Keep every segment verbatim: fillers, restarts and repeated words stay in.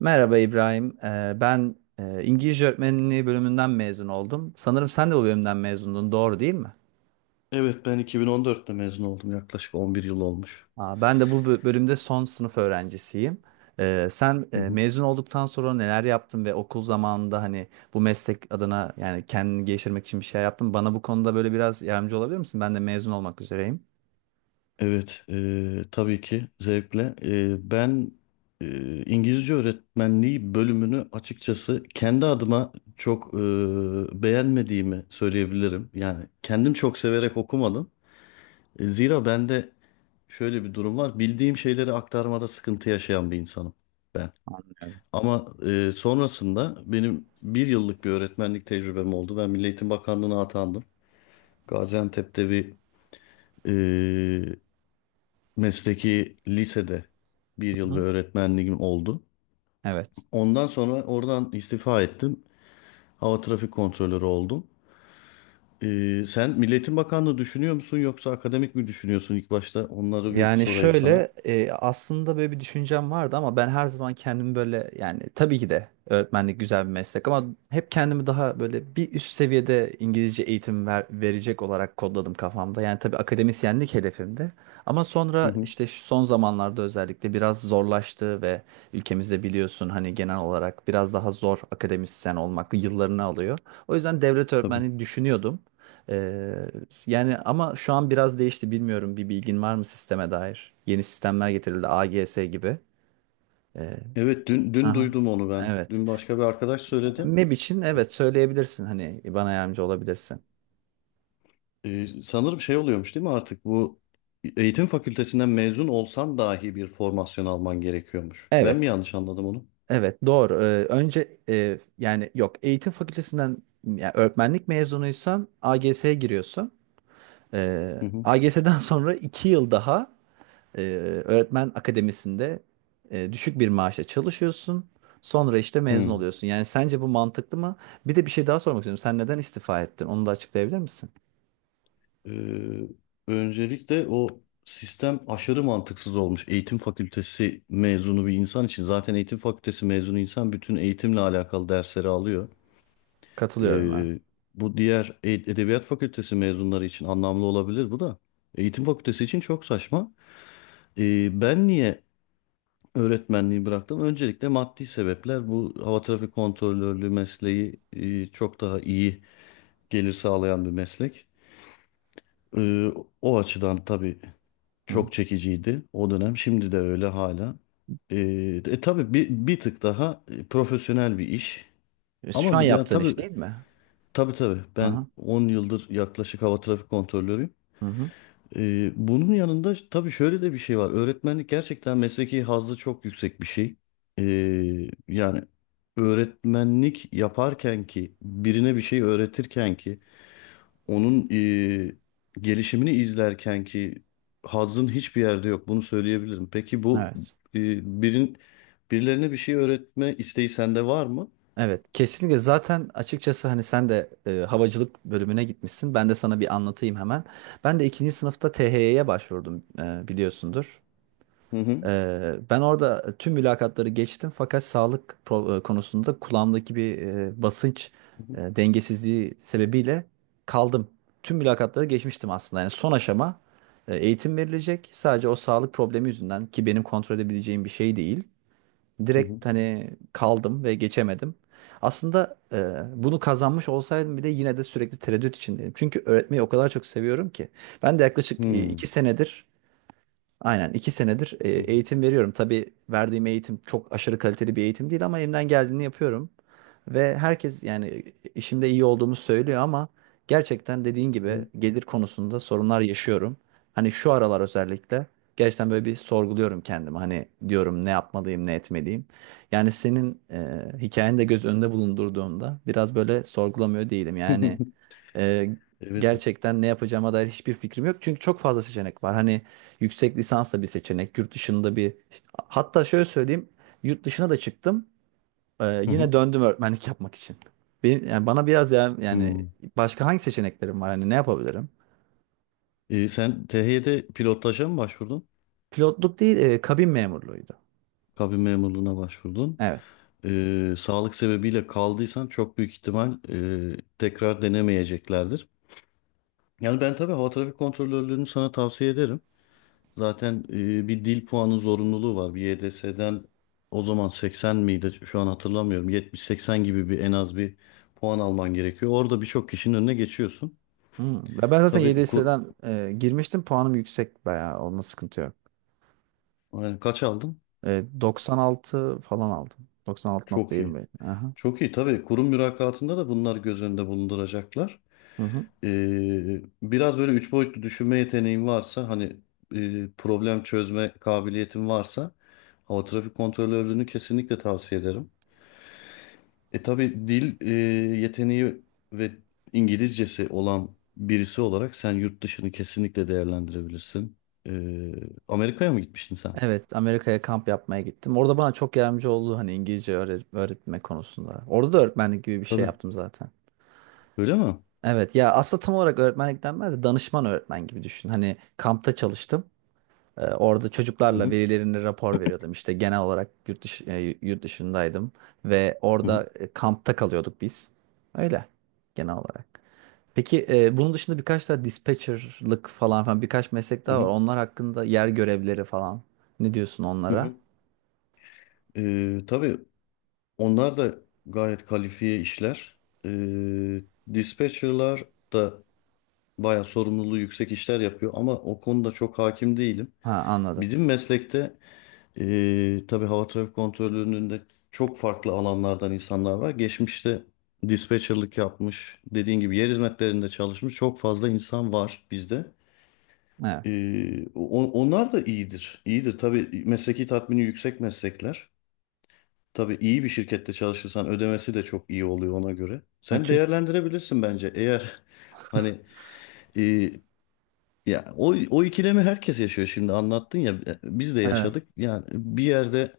Merhaba İbrahim. Ee, ben e, İngilizce öğretmenliği bölümünden mezun oldum. Sanırım sen de bu bölümden mezundun, doğru değil mi? Evet ben iki bin on dörtte mezun oldum. Yaklaşık on bir yıl olmuş. Aa, ben de bu bö- bölümde son sınıf öğrencisiyim. Ee, sen e, Hı hı. mezun olduktan sonra neler yaptın ve okul zamanında hani bu meslek adına yani kendini geliştirmek için bir şey yaptın. mı? Bana bu konuda böyle biraz yardımcı olabilir misin? Ben de mezun olmak üzereyim. Evet, e, tabii ki zevkle. E, ben e, İngilizce öğretmenliği bölümünü açıkçası kendi adıma çok e, beğenmediğimi söyleyebilirim. Yani kendim çok severek okumadım. E, zira bende şöyle bir durum var. Bildiğim şeyleri aktarmada sıkıntı yaşayan bir insanım ben. Yani. Ama e, sonrasında benim bir yıllık bir öğretmenlik tecrübem oldu. Ben Milli Eğitim Bakanlığı'na atandım. Gaziantep'te bir e, mesleki lisede bir Hı yıl bir hı. öğretmenliğim oldu. Evet. Ondan sonra oradan istifa ettim. Hava trafik kontrolörü oldum. E, sen Milli Eğitim Bakanlığı düşünüyor musun yoksa akademik mi düşünüyorsun ilk başta? Onları bir Yani sorayım sana. şöyle e, aslında böyle bir düşüncem vardı ama ben her zaman kendimi böyle yani tabii ki de öğretmenlik güzel bir meslek ama hep kendimi daha böyle bir üst seviyede İngilizce eğitim ver- verecek olarak kodladım kafamda. Yani tabii akademisyenlik hedefimdi ama Hı sonra hı, işte şu son zamanlarda özellikle biraz zorlaştı ve ülkemizde biliyorsun hani genel olarak biraz daha zor, akademisyen olmak yıllarını alıyor. O yüzden devlet tabii. öğretmenliği düşünüyordum. Ee, yani ama şu an biraz değişti, bilmiyorum, bir bilgin var mı sisteme dair? Yeni sistemler getirildi, A G S gibi. Ee, Evet, dün, dün aha, duydum onu ben. evet. Dün başka bir arkadaş söyledi. MEB için evet söyleyebilirsin, hani bana yardımcı olabilirsin. E, sanırım şey oluyormuş değil mi artık bu eğitim fakültesinden mezun olsan dahi bir formasyon alman gerekiyormuş. Ben mi Evet. yanlış anladım onu? Evet, doğru. Ee, önce e, yani yok, eğitim fakültesinden yani öğretmenlik mezunuysan A G S'ye giriyorsun. Ee, Hı hı. A G S'den sonra iki yıl daha Ee, öğretmen akademisinde e, düşük bir maaşla çalışıyorsun. Sonra işte mezun Hı. oluyorsun. Yani sence bu mantıklı mı? Bir de bir şey daha sormak istiyorum. Sen neden istifa ettin? Onu da açıklayabilir misin? Ee, Öncelikle o sistem aşırı mantıksız olmuş. Eğitim fakültesi mezunu bir insan için zaten eğitim fakültesi mezunu insan bütün eğitimle alakalı dersleri alıyor. Katılıyorum, ha. Ee, Bu diğer e- edebiyat fakültesi mezunları için anlamlı olabilir bu da. Eğitim fakültesi için çok saçma. Ee, ben niye öğretmenliği bıraktım? Öncelikle maddi sebepler. Bu hava trafik kontrolörlüğü mesleği e, çok daha iyi gelir sağlayan bir meslek. Ee, O açıdan tabii Hı. çok çekiciydi o dönem. Şimdi de öyle hala. Ee, e, tabii bir, bir tık daha e, profesyonel bir iş. Şu Ama an bu- ya, yaptığın iş tabii değil mi? tabii tabii ben Aha. on yıldır yaklaşık hava trafik kontrolörüyüm. Hı hı. Ee, bunun yanında tabii şöyle de bir şey var. Öğretmenlik gerçekten mesleki hazzı çok yüksek bir şey. Ee, yani öğretmenlik yaparken ki birine bir şey öğretirken ki onun eee, gelişimini izlerken ki hazzın hiçbir yerde yok. Bunu söyleyebilirim. Peki bu Evet. eee, birin birilerine bir şey öğretme isteği sende var mı? Evet, kesinlikle. Zaten açıkçası hani sen de e, havacılık bölümüne gitmişsin. Ben de sana bir anlatayım hemen. Ben de ikinci sınıfta T H Y'ye başvurdum, e, biliyorsundur. Hı hı. Ee, ben orada tüm mülakatları geçtim, fakat sağlık pro- e, konusunda, kulağımdaki bir e, basınç Hı e, dengesizliği sebebiyle kaldım. Tüm mülakatları geçmiştim aslında. Yani son aşama e, eğitim verilecek. Sadece o sağlık problemi yüzünden, ki benim kontrol edebileceğim bir şey değil. hı. Direkt hani kaldım ve geçemedim. Aslında e, bunu kazanmış olsaydım bile yine de sürekli tereddüt içindeyim. Çünkü öğretmeyi o kadar çok seviyorum ki. Ben de Hı yaklaşık e, hı. iki senedir. Aynen, iki senedir e, Hı hı. eğitim veriyorum. Tabii verdiğim eğitim çok aşırı kaliteli bir eğitim değil ama elimden geldiğini yapıyorum. Ve herkes yani işimde iyi olduğumu söylüyor ama gerçekten dediğin Hı gibi hı. gelir konusunda sorunlar yaşıyorum. Hani şu aralar özellikle gerçekten böyle bir sorguluyorum kendimi. Hani diyorum, ne yapmalıyım, ne etmeliyim. Yani senin e, hikayeni de göz önünde bulundurduğumda biraz böyle sorgulamıyor değilim. Yani ee, Evet. gerçekten ne yapacağıma dair hiçbir fikrim yok. Çünkü çok fazla seçenek var. Hani yüksek lisans da bir seçenek, yurt dışında bir... Hatta şöyle söyleyeyim, yurt dışına da çıktım. Ee, Hı hı. yine döndüm öğretmenlik yapmak için. Benim, yani bana biraz, ya yani Hı. başka hangi seçeneklerim var? Hani ne yapabilirim? Ee, sen T H Y'de pilotaja mı başvurdun? Pilotluk değil, e, kabin memurluğuydu. Kabin memurluğuna başvurdun. Evet. Ee, sağlık sebebiyle kaldıysan çok büyük ihtimal e, tekrar denemeyeceklerdir. Yani ben tabii hava trafik kontrolörlüğünü sana tavsiye ederim. Zaten e, bir dil puanı zorunluluğu var. Bir Y D S'den o zaman seksen miydi? Şu an hatırlamıyorum. yetmiş seksen gibi bir en az bir puan alman gerekiyor. Orada birçok kişinin önüne geçiyorsun. Hmm. Ve Ben zaten Tabii kur Y D S'den e, girmiştim. Puanım yüksek bayağı. Onunla sıkıntı yok. Yani kaç aldın? E, doksan altı falan aldım. Çok iyi. doksan altı nokta yirmi. Aha. Çok iyi. Tabii kurum mülakatında da bunlar göz önünde bulunduracaklar. Hı hı. Ee, biraz böyle üç boyutlu düşünme yeteneğin varsa hani e, problem çözme kabiliyetin varsa hava trafik kontrolörlüğünü kesinlikle tavsiye ederim. E tabii dil e, yeteneği ve İngilizcesi olan birisi olarak sen yurt dışını kesinlikle değerlendirebilirsin. E, Amerika'ya mı gitmiştin sen? Evet, Amerika'ya kamp yapmaya gittim. Orada bana çok yardımcı oldu, hani İngilizce öğre- öğretme konusunda. Orada da öğretmenlik gibi bir şey Tabii. yaptım zaten. Öyle mi? Evet ya, aslında tam olarak öğretmenlik denmez de danışman öğretmen gibi düşün. Hani kampta çalıştım. Ee, orada Hı çocuklarla hı, velilerine rapor veriyordum. İşte genel olarak yurt dışı, e, yurt dışındaydım ve hı hı, orada e, kampta kalıyorduk biz. Öyle, genel olarak. Peki e, bunun dışında birkaç daha dispatcher'lık falan falan, birkaç meslek hı daha var. hı, Onlar hakkında, yer görevleri falan. Ne diyorsun hı onlara? hı. E, tabii onlar da gayet kalifiye işler. E, Dispatcherlar da bayağı sorumluluğu yüksek işler yapıyor ama o konuda çok hakim değilim. Ha, anladım. Bizim meslekte eee tabii hava trafik kontrolünün de çok farklı alanlardan insanlar var. Geçmişte dispatcherlık yapmış, dediğin gibi yer hizmetlerinde çalışmış çok fazla insan var bizde. Evet. Eee, on- onlar da iyidir. İyidir tabii mesleki tatmini yüksek meslekler. Tabii iyi bir şirkette çalışırsan ödemesi de çok iyi oluyor ona göre. Ya, Sen Türk, değerlendirebilirsin bence eğer hani eee ya o, o ikilemi herkes yaşıyor şimdi anlattın ya biz de evet. yaşadık. Yani bir yerde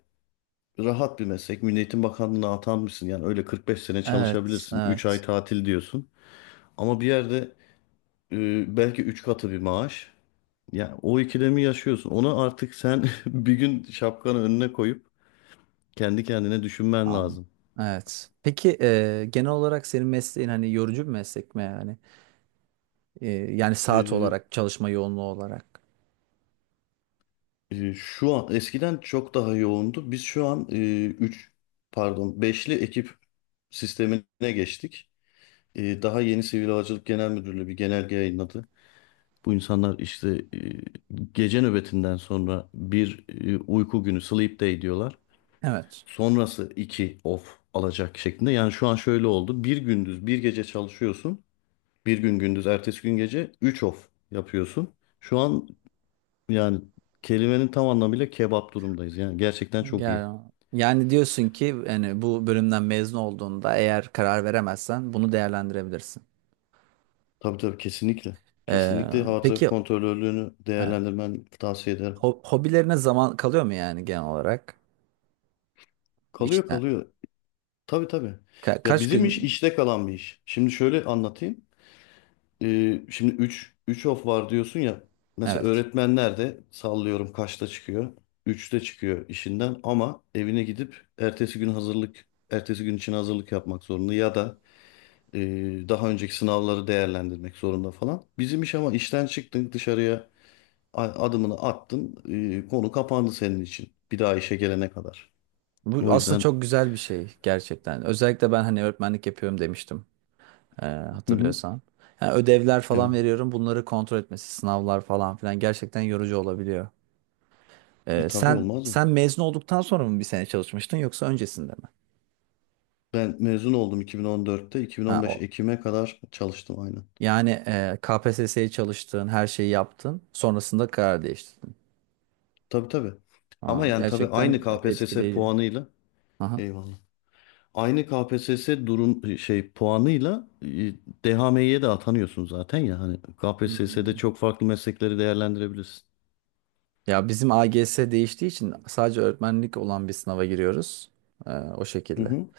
rahat bir meslek. Milli Eğitim Bakanlığı'na atanmışsın. Yani öyle kırk beş sene Evet. çalışabilirsin. Üç ay Evet. tatil diyorsun. Ama bir yerde e, belki üç katı bir maaş. Yani o ikilemi yaşıyorsun. Onu artık sen bir gün şapkanı önüne koyup kendi kendine düşünmen An, lazım. evet. Peki e, genel olarak senin mesleğin hani yorucu bir meslek mi yani? E, yani saat E, olarak, çalışma yoğunluğu olarak. E, şu an eskiden çok daha yoğundu. Biz şu an e, üç pardon beşli ekip sistemine geçtik. E, daha yeni Sivil Havacılık Genel Müdürlüğü bir genelge yayınladı. Bu insanlar işte e, gece nöbetinden sonra bir e, uyku günü sleep day diyorlar. Evet. Sonrası iki off alacak şeklinde. Yani şu an şöyle oldu. Bir gündüz bir gece çalışıyorsun. Bir gün gündüz ertesi gün gece üç off yapıyorsun. Şu an yani kelimenin tam anlamıyla kebap durumdayız. Yani gerçekten çok iyi. Yani, yani diyorsun ki, yani bu bölümden mezun olduğunda eğer karar veremezsen bunu değerlendirebilirsin. Tabii tabii kesinlikle. E, Kesinlikle hava peki trafik kontrolörlüğünü evet. değerlendirmen tavsiye ederim. Ho- hobilerine zaman kalıyor mu, yani genel olarak? Kalıyor İşte kalıyor. Tabii tabii. ka- Ya kaç bizim iş gün. işte kalan bir iş. Şimdi şöyle anlatayım. Ee, şimdi üç üç of var diyorsun ya. Mesela Evet. öğretmenler de sallıyorum kaçta çıkıyor? Üçte çıkıyor işinden ama evine gidip ertesi gün hazırlık ertesi gün için hazırlık yapmak zorunda ya da e, daha önceki sınavları değerlendirmek zorunda falan. Bizim iş ama işten çıktın dışarıya a- adımını attın, e, konu kapandı senin için bir daha işe gelene kadar. Bu O aslında yüzden çok güzel bir şey gerçekten. Özellikle ben hani öğretmenlik yapıyorum demiştim, e, hı hı, hatırlıyorsan. Yani ödevler falan evet, veriyorum, bunları kontrol etmesi, sınavlar falan filan gerçekten yorucu olabiliyor. e, E, tabii sen olmaz mı? sen mezun olduktan sonra mı bir sene çalışmıştın yoksa öncesinde mi? Ben mezun oldum iki bin on dörtte, Ha, iki bin on beş o, Ekim'e kadar çalıştım aynı. yani e, K P S S'ye çalıştın, her şeyi yaptın, sonrasında karar değiştirdin. Tabii tabii. Ama Ha, yani tabii gerçekten aynı K P S S etkileyici. puanıyla Aha. eyvallah. Aynı K P S S durum şey puanıyla e, D H M İ'ye de atanıyorsun zaten ya hani K P S S'de Hmm. çok farklı meslekleri değerlendirebilirsin. Ya, bizim A G S değiştiği için sadece öğretmenlik olan bir sınava giriyoruz. E, o Hı şekilde. hı,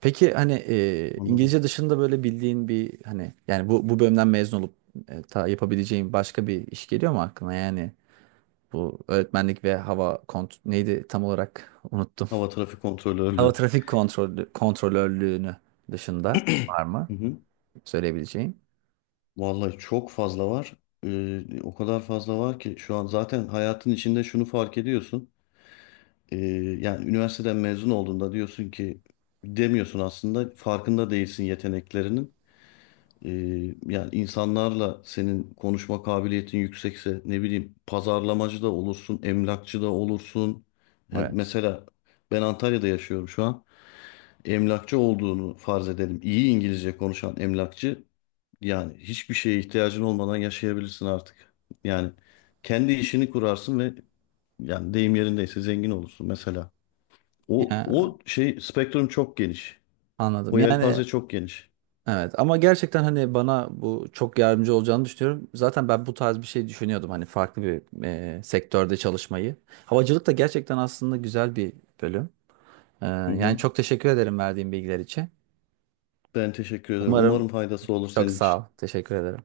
Peki hani e, anladım. İngilizce dışında böyle bildiğin bir, hani yani bu bu bölümden mezun olup, e, ta yapabileceğin başka bir iş geliyor mu aklına? Yani bu öğretmenlik ve hava kont, neydi tam olarak, unuttum. Hava trafik Hava kontrolörlüğü. trafik kontrolü kontrolörlüğünü dışında var mı Hı hı. söyleyebileceğin? Vallahi çok fazla var. Ee, o kadar fazla var ki şu an zaten hayatın içinde şunu fark ediyorsun. Ee, Yani üniversiteden mezun olduğunda diyorsun ki demiyorsun aslında farkında değilsin yeteneklerinin. Ee, Yani insanlarla senin konuşma kabiliyetin yüksekse ne bileyim pazarlamacı da olursun, emlakçı da olursun. Hem Evet. mesela ben Antalya'da yaşıyorum şu an. Emlakçı olduğunu farz edelim. İyi İngilizce konuşan emlakçı yani hiçbir şeye ihtiyacın olmadan yaşayabilirsin artık. Yani kendi işini kurarsın ve yani deyim yerindeyse zengin olursun mesela. O Ya, o şey spektrum çok geniş. anladım. O Yani. yelpaze çok geniş. Evet, ama gerçekten hani bana bu çok yardımcı olacağını düşünüyorum. Zaten ben bu tarz bir şey düşünüyordum, hani farklı bir e, sektörde çalışmayı. Havacılık da gerçekten aslında güzel bir bölüm. E, Hı yani hı. çok teşekkür ederim verdiğin bilgiler için. Ben teşekkür ederim. Umarım Umarım faydası olur Çok senin sağ için. ol. Teşekkür ederim.